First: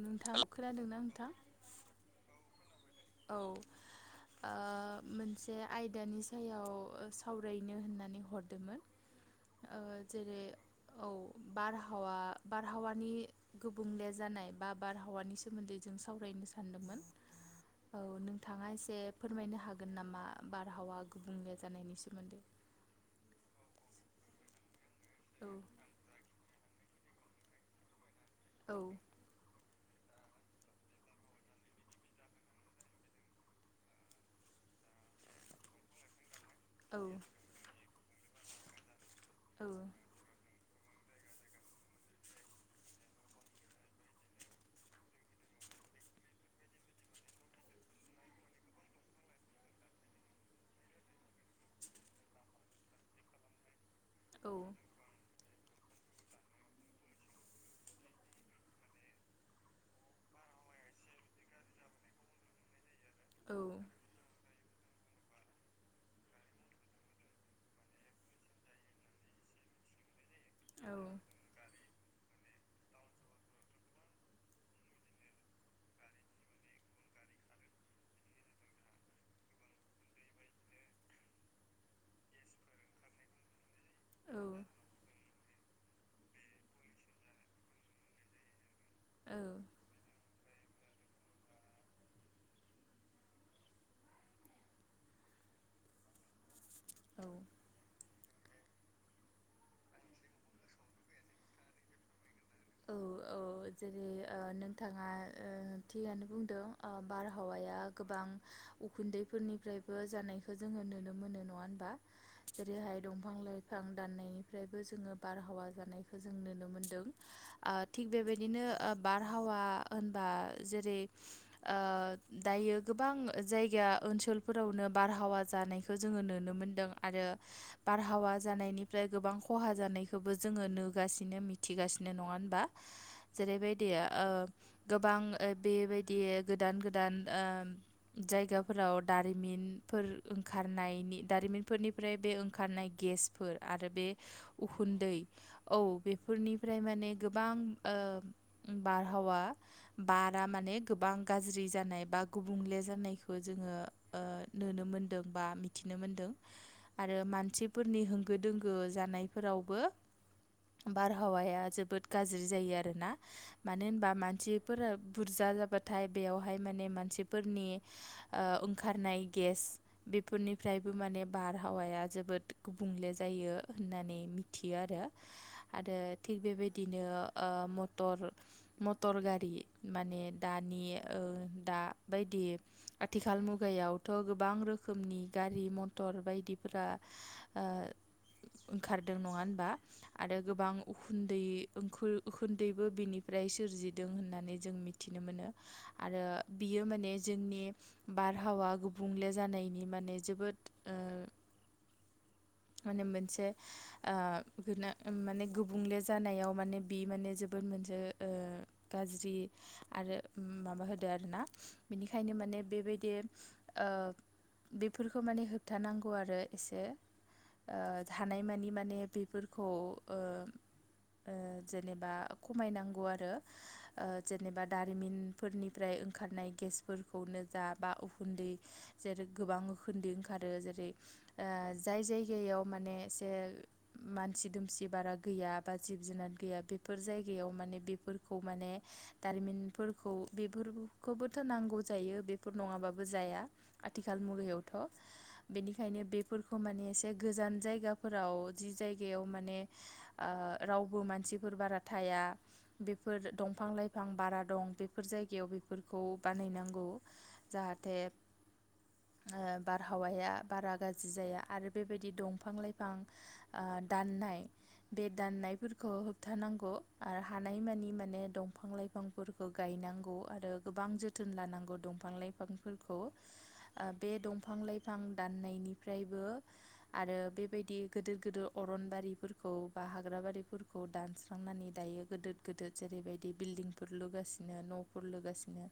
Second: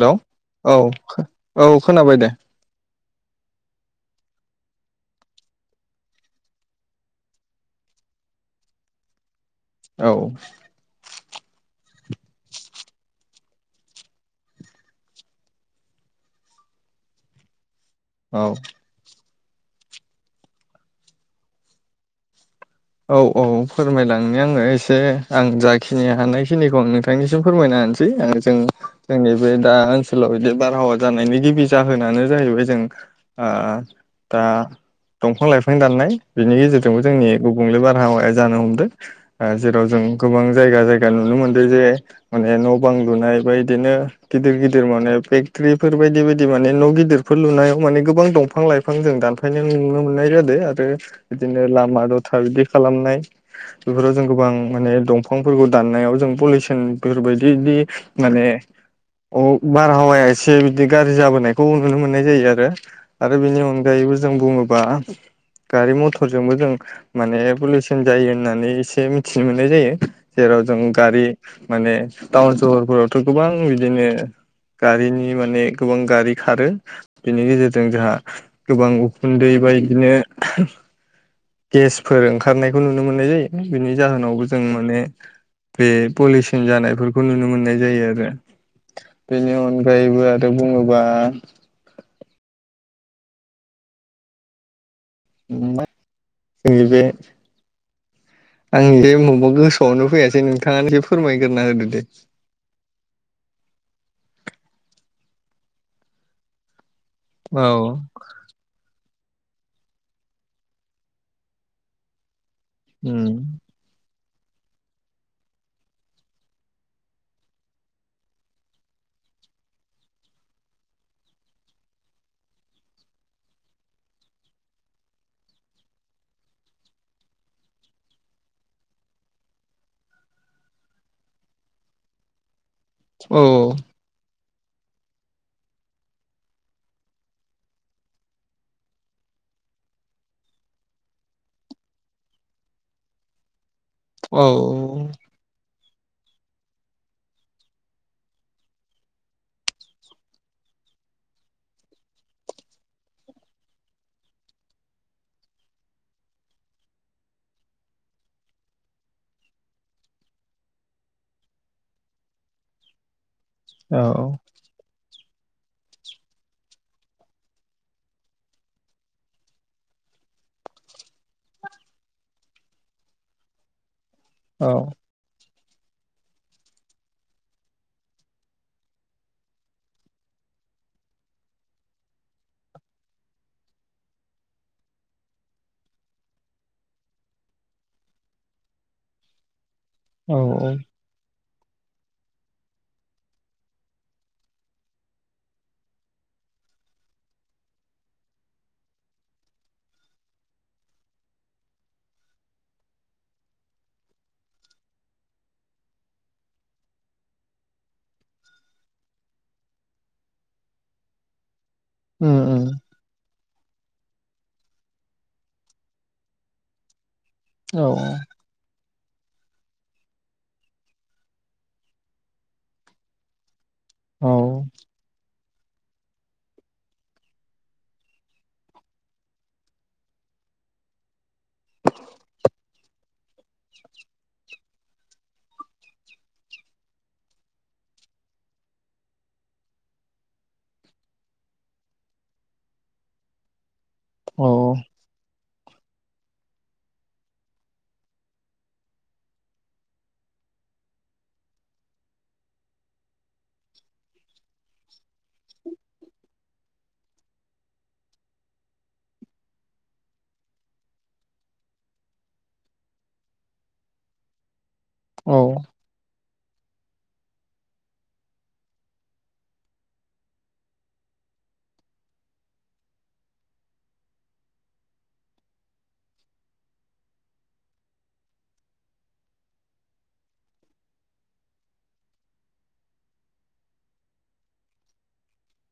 Hello नोंथां औ खोनादोंना नोंथां औ खोनाबाय दे। औ। ओ मोनसे आयदानि सायाव सावरायनो होननानै हरदोमोन। ओ औ जेरै औ बारहावा बारहावानि गुबुंले जानाय बा बारहावानि सोमोन्दै जों सावरायनो सानदोंमोन। औ नोंथाङा एसे फोरमायनो हागोन नामा बारहावा गुबुंले जानायनि सोमोन्दै। औ औ फोरमायलांनि आङो एसे आं औ जाखिनि हानाय खिनिखौ नोंथांनिसिम फोरमायना होनसै आरो जों औ जोंनि बे दा सोलाव बिदि बारहावा जानायनि गिबि जाहोनानो जाहैबाय जों ओ दा दंफां लाइफां दाननाय। बिनि औ गेजेरजोंबो जोंनि गुबुंले बारहावाया जानो हमदों ओ औ जेराव जों गोबां जायगा जायगा नुनो मोन्दों जे माने न' बां लुनाय बा इदिनो गिदिर गिदिर माने बे ख्रिफोर बायदि बायदि माने न' गिदिरफोर लुनायाव माने गोबां दंफां लाइफां जों दानफायनाय नुनो मोननाय जादों। आरो बिदिनो लामा द फाबिदि खालामनाय बेफोराव जों गोबां माने दंफांफोरखौ दाननायाव जों पलिउसन बेफोरबायदिदि माने अ बारहावाया एसे बिदि गाज्रि जाबोनायखौ नुनो मोननाय जायो आरो। आरो औ बेनि अनगायैबो जों बुङोबा गारि मथरजोंबो जों माने पलिउसन जायो होननानै एसे मिथिनो मोननाय जायो। जेराव जों गारि माने टाउन सहरफोरावथ' गोबां बिदिनो गारिनि माने गोबां गारि खारो बेनि गेजेरजों जोंहा गोबां उखुन्दै बायदिनो [inaudible] गेसफोर ओंखारनायखौ नुनो मोननाय जायो बिनि औ जाहोनावबो जों माने बे पलिउसन जानायफोरखौ नुनो मोननाय जायो आरो बेनि अनगायैबो आरो ओ बुङोबा औ [unintelligible] आंनि जे बबेबा गोसोआवनो फैयाासै नोंथाङानो ए फोरमायग्रोना होदो दे औ औ जेरै ओ नोंथाङा ओ थिगानो बुंदों ओ औ बारहावाया गोबां उखुन्दैफोरनिफ्रायबो जानायखौ जोङो नुनो मोनो नङा होनबा जेरैहाय दंफां लाइफां दाननाय फ्रायबो जोङो बारहावा जानायखौ जों नुनो मोनदों आ थिग बेबायदिनो ओ बारहावा होनबा जेरै ओ दायो दायो गोबां जायगा ओनसोलफोरावनो बारहावा जानायखौ जोङो नुनो मोनदों आरो बारहावा जानायनिफ्राय गोबां खहा जानायखौबो जोङो नुगासिनो मिथिगासिनो नङा होन जेरैबायदिओ गोबां ओ बेबायदि गोदान गोदान ओम जायगाफोराव दारिमिन फोर ओंखारनायनि दारिमिनफोरनिफ्राय बे ओंखारनाय गेसफोर आरो बे औ उखुन्दै औ बेफोरनिफ्राय माने गोबां ओ बारहावा बारा माने गोबां गाज्रि जानाय बा बा गुबुंले जानायखौ जोङो ओ नुनो मोनदों बा मिथिनो मोनदों। आरो मानसिफोरनि होंगो दोंगो जानायफोरावबो बारहावाया जोबोद गाज्रि जायो आरोना मानो औ होनबा मानसिफोरा बुरजा जाबाथाय बेयावहाय माने मानसिफोरनि ओ ओंखारनाय गेस बेफोरनिफ्रायबो माने बारहावाया जोबोद गुबुंले जायो होननानै औ मिथियो आरो आरो थिग बेबायदि बिदिनो ओ मटर मटर गारि माने दानि ओ दा दा बायदि आथिखाल मुगायावथ' गोबां रोखोमनि गारि मथर बायदिफोर ओ ओंखारदों नङा होनबा औ आरो गोबां उखुन्दै उखुन्दैबो बिनिफ्राय सोरजिदों होननानै जों मिथिनो मोनो आरो बि बियो माने जोंनि बारहावा गुबुंले जानायनि माने जोबोद ओ [inaudible] माने मोनसे ओ गोना माने गुबुंले जानायाव माने बे माने जोबोद मोनसे [unintelligible] औ बिनिखायनो माने बेबायदि ओ बेफोरखो माने होबथानांगौ आरो एसे औ ओ थानायमानि माने बेफोरखौ ओ ओ जेनेबा खमायनांगौ आरो जेनेबा दारिमिन फोरनिफ्राय ओंखारनाय गेसफोरखौनो जा बा उखुन्दै जेरै गोबां उखुन्दै ओंखार जेरै ओ जाय जायगायाव माने एसे मानसि दुमसि बारा गैया बा जिब जुनार गैया बेफोर जायगायाव माने बेफोरखौ माने दारिमिनफोरखौ बे [unintelligible] खौबोथ' नांगौ जायो बेफोर नङाबाबो जाया आथिखाल औ मुगायावथ' बेनिख बिनिखायनो बेफोरखौ माने एसे गोजान जायगाफोराव जि जायगायाव माने ओ रावबो मानसिफोर बारा थाया बेफोर दंफां लाइफां बारा दं बेफोर जायगायाव फोरखौ बानायनांगौ जाहाथे ओ बारहावाया बारा गाज्रि जाया आरो बेबायदि दंफां लाइफां ओ दाननाय बे औ दाननाय होबथानांगौ आरो हानायमानि माने दंफां लाइफांफोरखौ गायनांगौ आरो गोबां जोथोन लानांगौ दंफां लाइफांफोरखौ ओ बे दंफां लाइफां दाननायनिफ्राय बे आरो बेबायदि गिदिर गिदिर अरन बारिफोरखौ बा हाग्रा बारि फोरखौ दानस्रांनानै दायो गोदिर गोदिर जेरैबायदि बिल्डिंफोर लुगासिनो न'फोर लुगासिनो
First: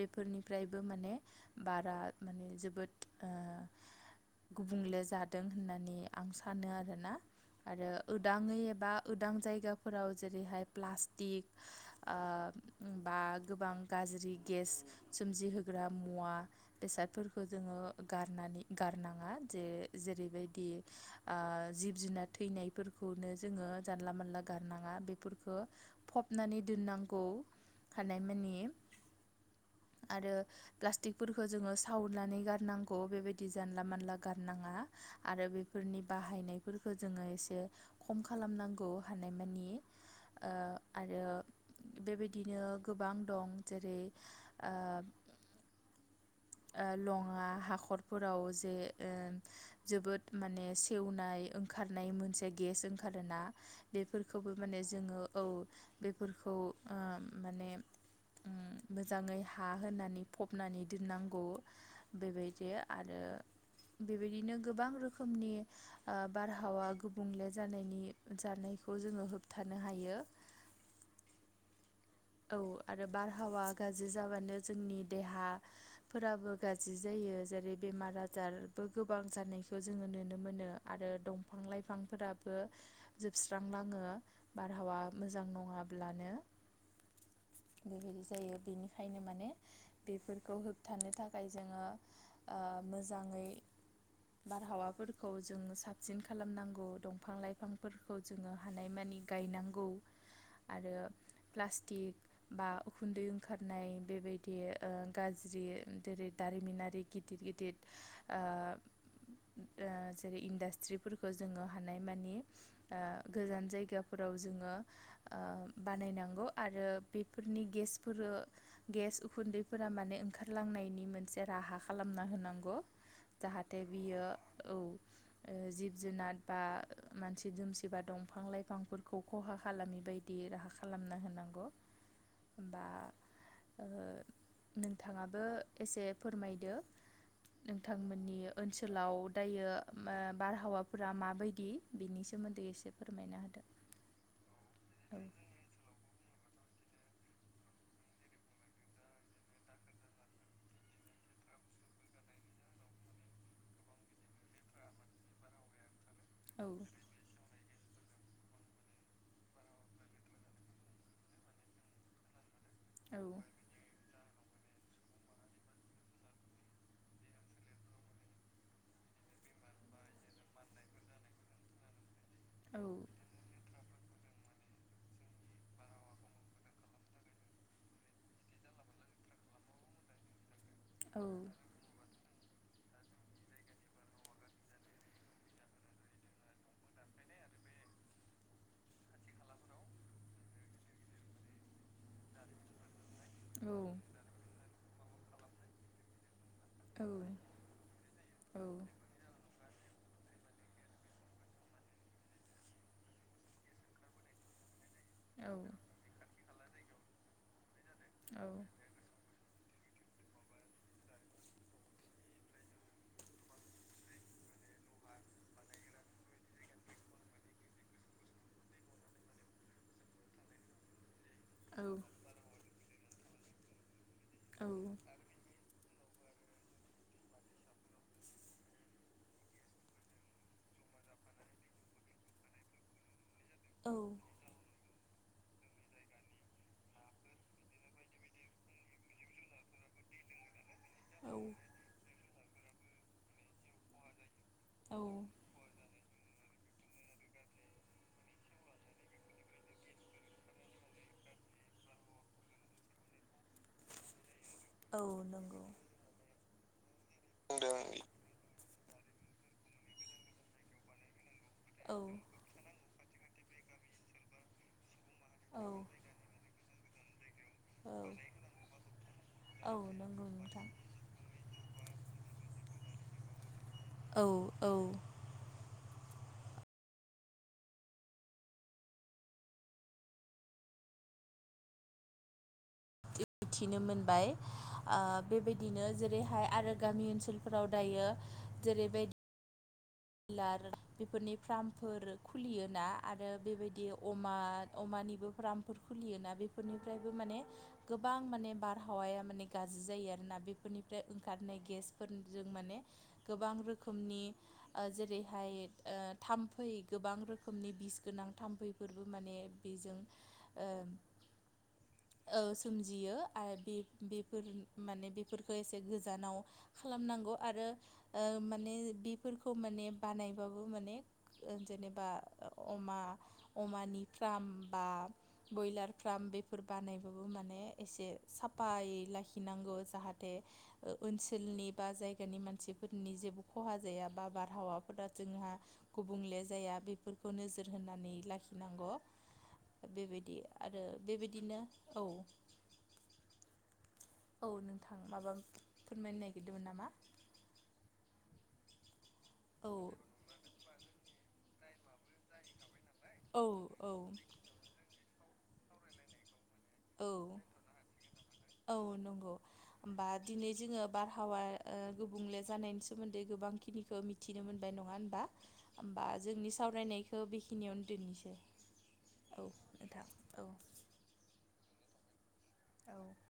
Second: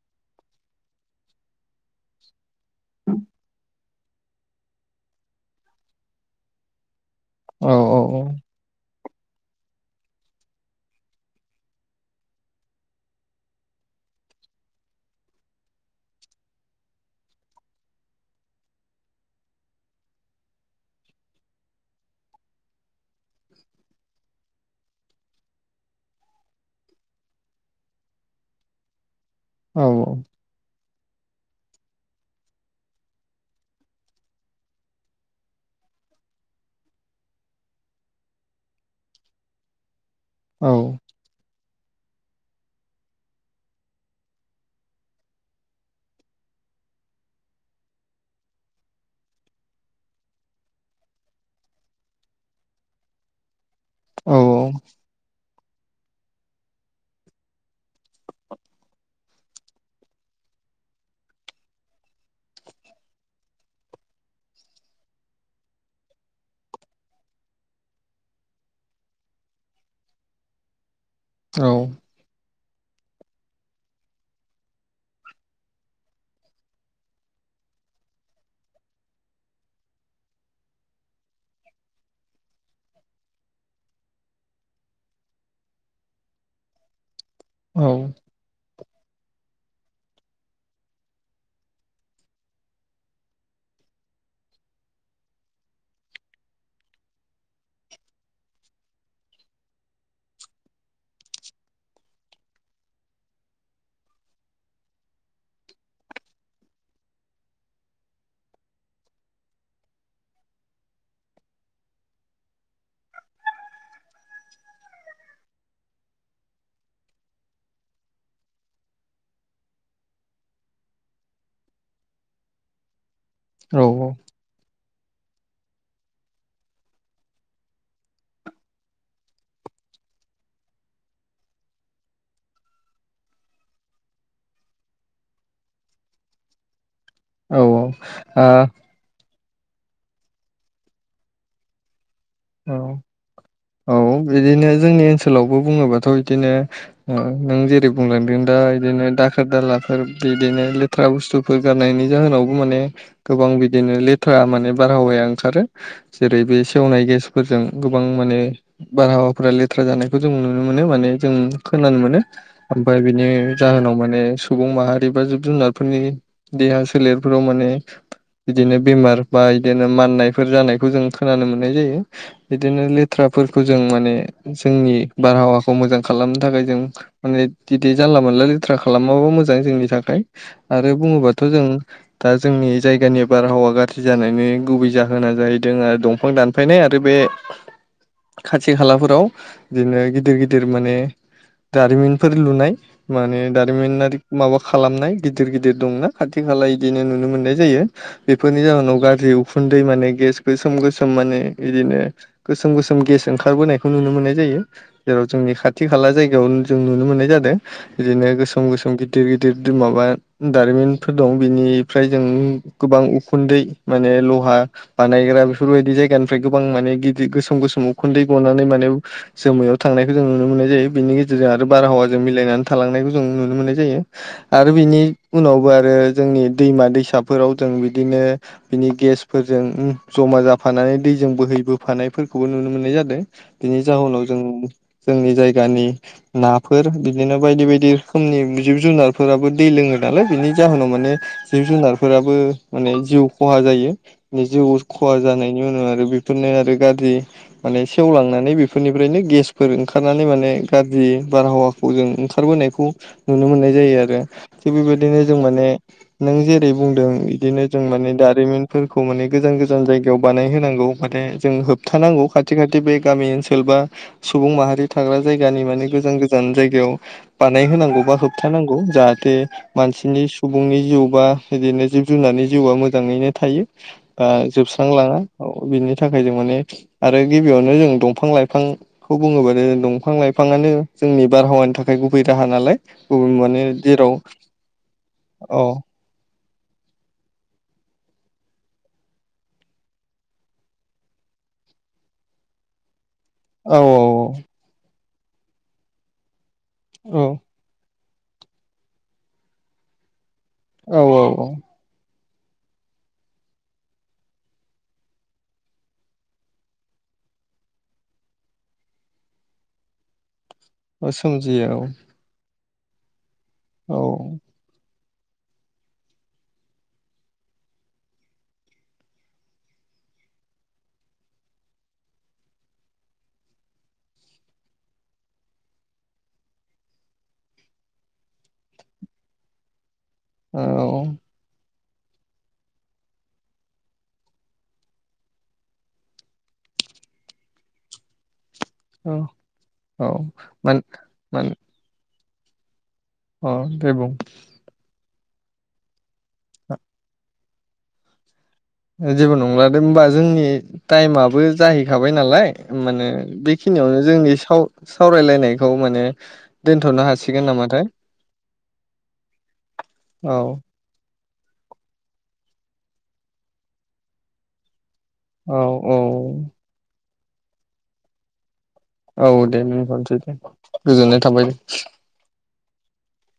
बेफोरनिफ्रायबो माने बारा माने जोबोद ओ गुबुंले जादों होननानै आं सानो आरोना औ आरो उदाङै एबा उदां जायगाफोराव जेरैहाय प्लास्टिक बा ओ गोबां गा ज्रि गेस सोमजिहोग्रा मुवा बेसादफोरखौ जोङो गारनानै गार नाङा जे जेरैबायदि ओ जिब जुनार थैनायफोरखौनो जोङो जानला मानला मोनला गारनाङा बेफोरखौ फबनानै दोननांगौ हानाय मानि आरो प्लास्टिक फोरखो जोङो सावनानै गारनांगौ बेबायदि जानला मानला गारनाङा आरो बेफोरनि बा बाहायनायफोरखौ जोङो एसे खम खालामनांगौ हानायमानि औ आरो बेबायदिनो गोबां दं जेरै ओ ओ लङा हाखरफोराव जे ओ जोबोद माने सेवनाय ओंखारनाय मोनसे गेस ओंखारोना बेफोरखौबो माने जोङो औ बेफोरखौ ओ माने उम मोजाङै हा होनानै फबनानै दोननांगौ बेबायदि आरो बेबायदिनो गोबां रोखोमनि ओ बारहावा गुबुंले जानायनि जानायखौ जोङो होबथानो हायो औ औ आरो बारहावा गाज्रि जाबानो जोंनि देहाफोराबो गाज्रि जायो जेरै बेमार आजारबो गोबां जानायखौ जोङो नुनो मोनो आरो दंफां लाइफांफोरा बो जोबस्रांलाङो बारहावा मोजां नङाब्लानो बेबायदि जायो बेनिखायनो माने बेफोरखौ होबथानो थाखाय जोङो ओ मोजाङै बारहावाफोरखौ जोङो साबसिन खालामनांगौ दंफां लाइफांफोरखौ जोङो हानायमा गायनांगौ आरो प्लास टिक बा उखुन्दै ओंखारनाय बेबायदि ओ गाज्रि जेरै दारिमिनारि [unintelligible] गिदिर गिदिर ओ ओ जेरै इन्डास्ट्रिफोरखौ जोङो हानाय मानि ओ गोजान जायगाफोराव जोङो ओ बानायनांगौ आरो बेफोरनि गेसफोरो गेस उखुन्दैफोरा माने ओंखारलांनायनि मोनसे रा राहा खालामना होनांगौ जाहाथे बियो औ ओ जिब जुनार बा मानसि दुमसि बा दंफां लाइफांफोरखौ खहा खालामि बायदि राहा खालामना होनांगौ होमबा ओ नोंथाङाबो एसे फोरमायदो औ नोंथांमोननि ओनसोलाव दायो ओ बारहावाफोरा माबायदि बेनि सोमोन्दै औ एसे फोरमायना होदो औ बिदिनो जोंनि ओनसोलावबो बुङोबाथ' बिदिनो ओ नों जेरै बुंलांदों दा बिदिनो दाखोर दालाफोर बिदिनो लेथ्रा बुस्थुफोर गारनायनि जाहोनावबो माने गोबां बिदिनो लेथ्रा माने बारहावाया ओंखारो जेरै बे औ सेवनाय गेस जों गोबां माने बारहावाफोरा लेथ्रा जानायखौ जों नुनो मोनो माने जों खोनानो मोनो ओमफ्राय बिनि औ जाहोनाव माने सुबुं माहारि बा जिब जुनारफोरनि देहा सोलेरफोराव माने बिदिनो बेमार बा इदिनो माननायफोर जानायखौ जों खोनानो मोननाय जायो। बिदिनो औ लेथ्राफोरखौ जों माने जोंनि बारहावाखौ मोजां खालामनो थाखाय जों माने बिदि जानला मोनला ले- ट्रा खालामाबो मोजां जोंनि थाखाय आरो औ बुङोबाथ' जों दा जोंनि जायगानि बारहावा गाज्रि जानायनि गुबै जाहोना जाहैदों आरो दंफां दानफायनाय बे-बे खाथि खालाफोराव बिदिनो गिदिर-गिदिर माने दारिमिनफोर लुनाय माने दारिमिनारि माबा खालामनाय गिदिर-गिदिर दंना खा थि खालाव औ इदिनो नुनो मोननाय जायो बेफोरनि जाहोनाव गाज्रि उखुन्दै माने गेस गोसोम-गोसोम माने बिदिनो गोसोम-गोसोम गेस ओंखारबोनायखौ नुनो मोननाय जायो। जेराव जोंनि खाथि खाला जायगायाव जों नुनो मोननाय जादों। बिदिनो गोसोम-गोसोम गिदिर-गिदिर माबा दारिमिनफोर दं बिनिफ्राय जों गोबां उखुन्दै माने लहा बानायग्रा बेफोरबायदि जायगा फ्राय गोबां माने गिदिर गोसोम-गोसोम उखुन्दै गनानै माने जोमैयाव थांनायखौ जों नुनो मोननाय जायो बेनि जों आरो बारहावाजों मिलायनानै थालांनायखौ जों नुनो मोननाय जायो आरो बिनि उनावबो आरो जोंनि दैमा दैसाफोराव जों बिदिनो बिनि गेसफोरजों उम जमा जाफानानै। दैजों बोहैबोफानायफोरखौबो नुनो मोननाय जादों बेनि जाहोनाव जों जोंनि जायगानि नाफोर बिदिनो बायदि-बायदि रोखोमनि जिब जुनारफोराबो दै लोङो नालाय बिनि। जाहोनाव माने औ जिब जुनारफोराबो माने जिउ खहा जायो। नि जिउ खहा औ जानायनि उनाव आरो बेफोरनो आरो गाज्रि माने सेवलांनानै बेफोरनिफ्रायनो गेसफोर ओंखारनानै माने गाज्रि बारहावाखौ जों ओंखारबोनायखौ नुनो मोननाय जायो आरो। थिग औ बेबायदिनो जों नंगौ माने नों जेरै बुंदों बिदिनो जों माने दारिमिन। फोरखौ माने गोजान-गोजान जायगायाव बानायहोनांगौ माने जों औ होबथानांगौ खाथि-खाथि बे गामि ओन- सोलबा सुबुं माहारि थाग्रा जायगानि औ माने गोजान-गोजान जायगायाव औ बानायहोनांगौ बा होबथानांगौ जाहाथे औ मानसिनि नंगौ नोंथां सुबुंनि जिउ बा बिदिनो। जिब जुनार जिउआ मोजाङैनो थायो औ बा औ जोबस्रांलाङा औ बिनि थाखाय जों माने आरो गिबियावनो जों दंफां लाइफांखौ बुङोबा दंफां लाइफाङा- नो जोंनि बारहावानि थाखाय गुबै राहा नालाय गुबुन माने मिथिनो जेराव मोनबाय अ औ बेबायदिनो जेरैहाय आरो गामि ओनसोलफोराव दायो जेरैबायदि लार बेफोरनि फार्मफोर खुलियोना। आरो औ बेबायदि अमा-अमानिबो फ्रामफोर खुलियोना बेफोरनिफ्रायबो औ माने। गोबां माने बारहावाया माने गाज्रि जायो आरोना बेफोरनिफ्राय औ औ औ ओंखारनाय गेसफोर जों माने गोबां रोखोमनि अ जेरैहाय अ थाम्फै गोबां रोखोमनि बिस गोनां थाम्फैफोरबो माने बे- जों अ सोमजियो औ सोमजियो आरो बे-बेफोर माने बे- फोरखौ एसे गोजानाव खालामनांगौ आरो अ माने बेफोर- खौ माने बानायबाबो माने जेनेबा अमा-अमानि फ्राम बा बयलार फ्राम बेफोर बानायबाबो माने एसे साफायै लाखि नांगौ जाहाथे औ औ ओ-ओनसोलनि बा जायगानि मानसिफोरनि जेबो खहा जाया बा। बारहावाफोरा जोंहा गुबुंले जाया बेफोरखौ नोजोर होनानै लाखि नांगौ औ औ बेबायदि मान आरो मान बेबायदिनो औ अ दे बुं। औ नोंथां माबा फोरमायनो नागिरदोंमोन नामा? जेबो औ नंलादे होमबा जोंनि टाइमाबो जाहै- खाबाय नालाय माने औ औ बेखिनियावनो जोंनि साव- सावरायलायनायखौ माने दोनथ'नो औ हासिगोन नामाथाय औ नंगौ होमबा औ दिनै जोङो बार हावा ओ गुबुंले जानायनि सोमोन्दै गोबांखिनिखौ मिथिनो मोनबाय नङा होनबा? औ औ थ' बेखिनियावनो दोननोसै। औ दे नोंथां दोनथ'नोसै दे औ गोजोननाय थाबाय दे। औ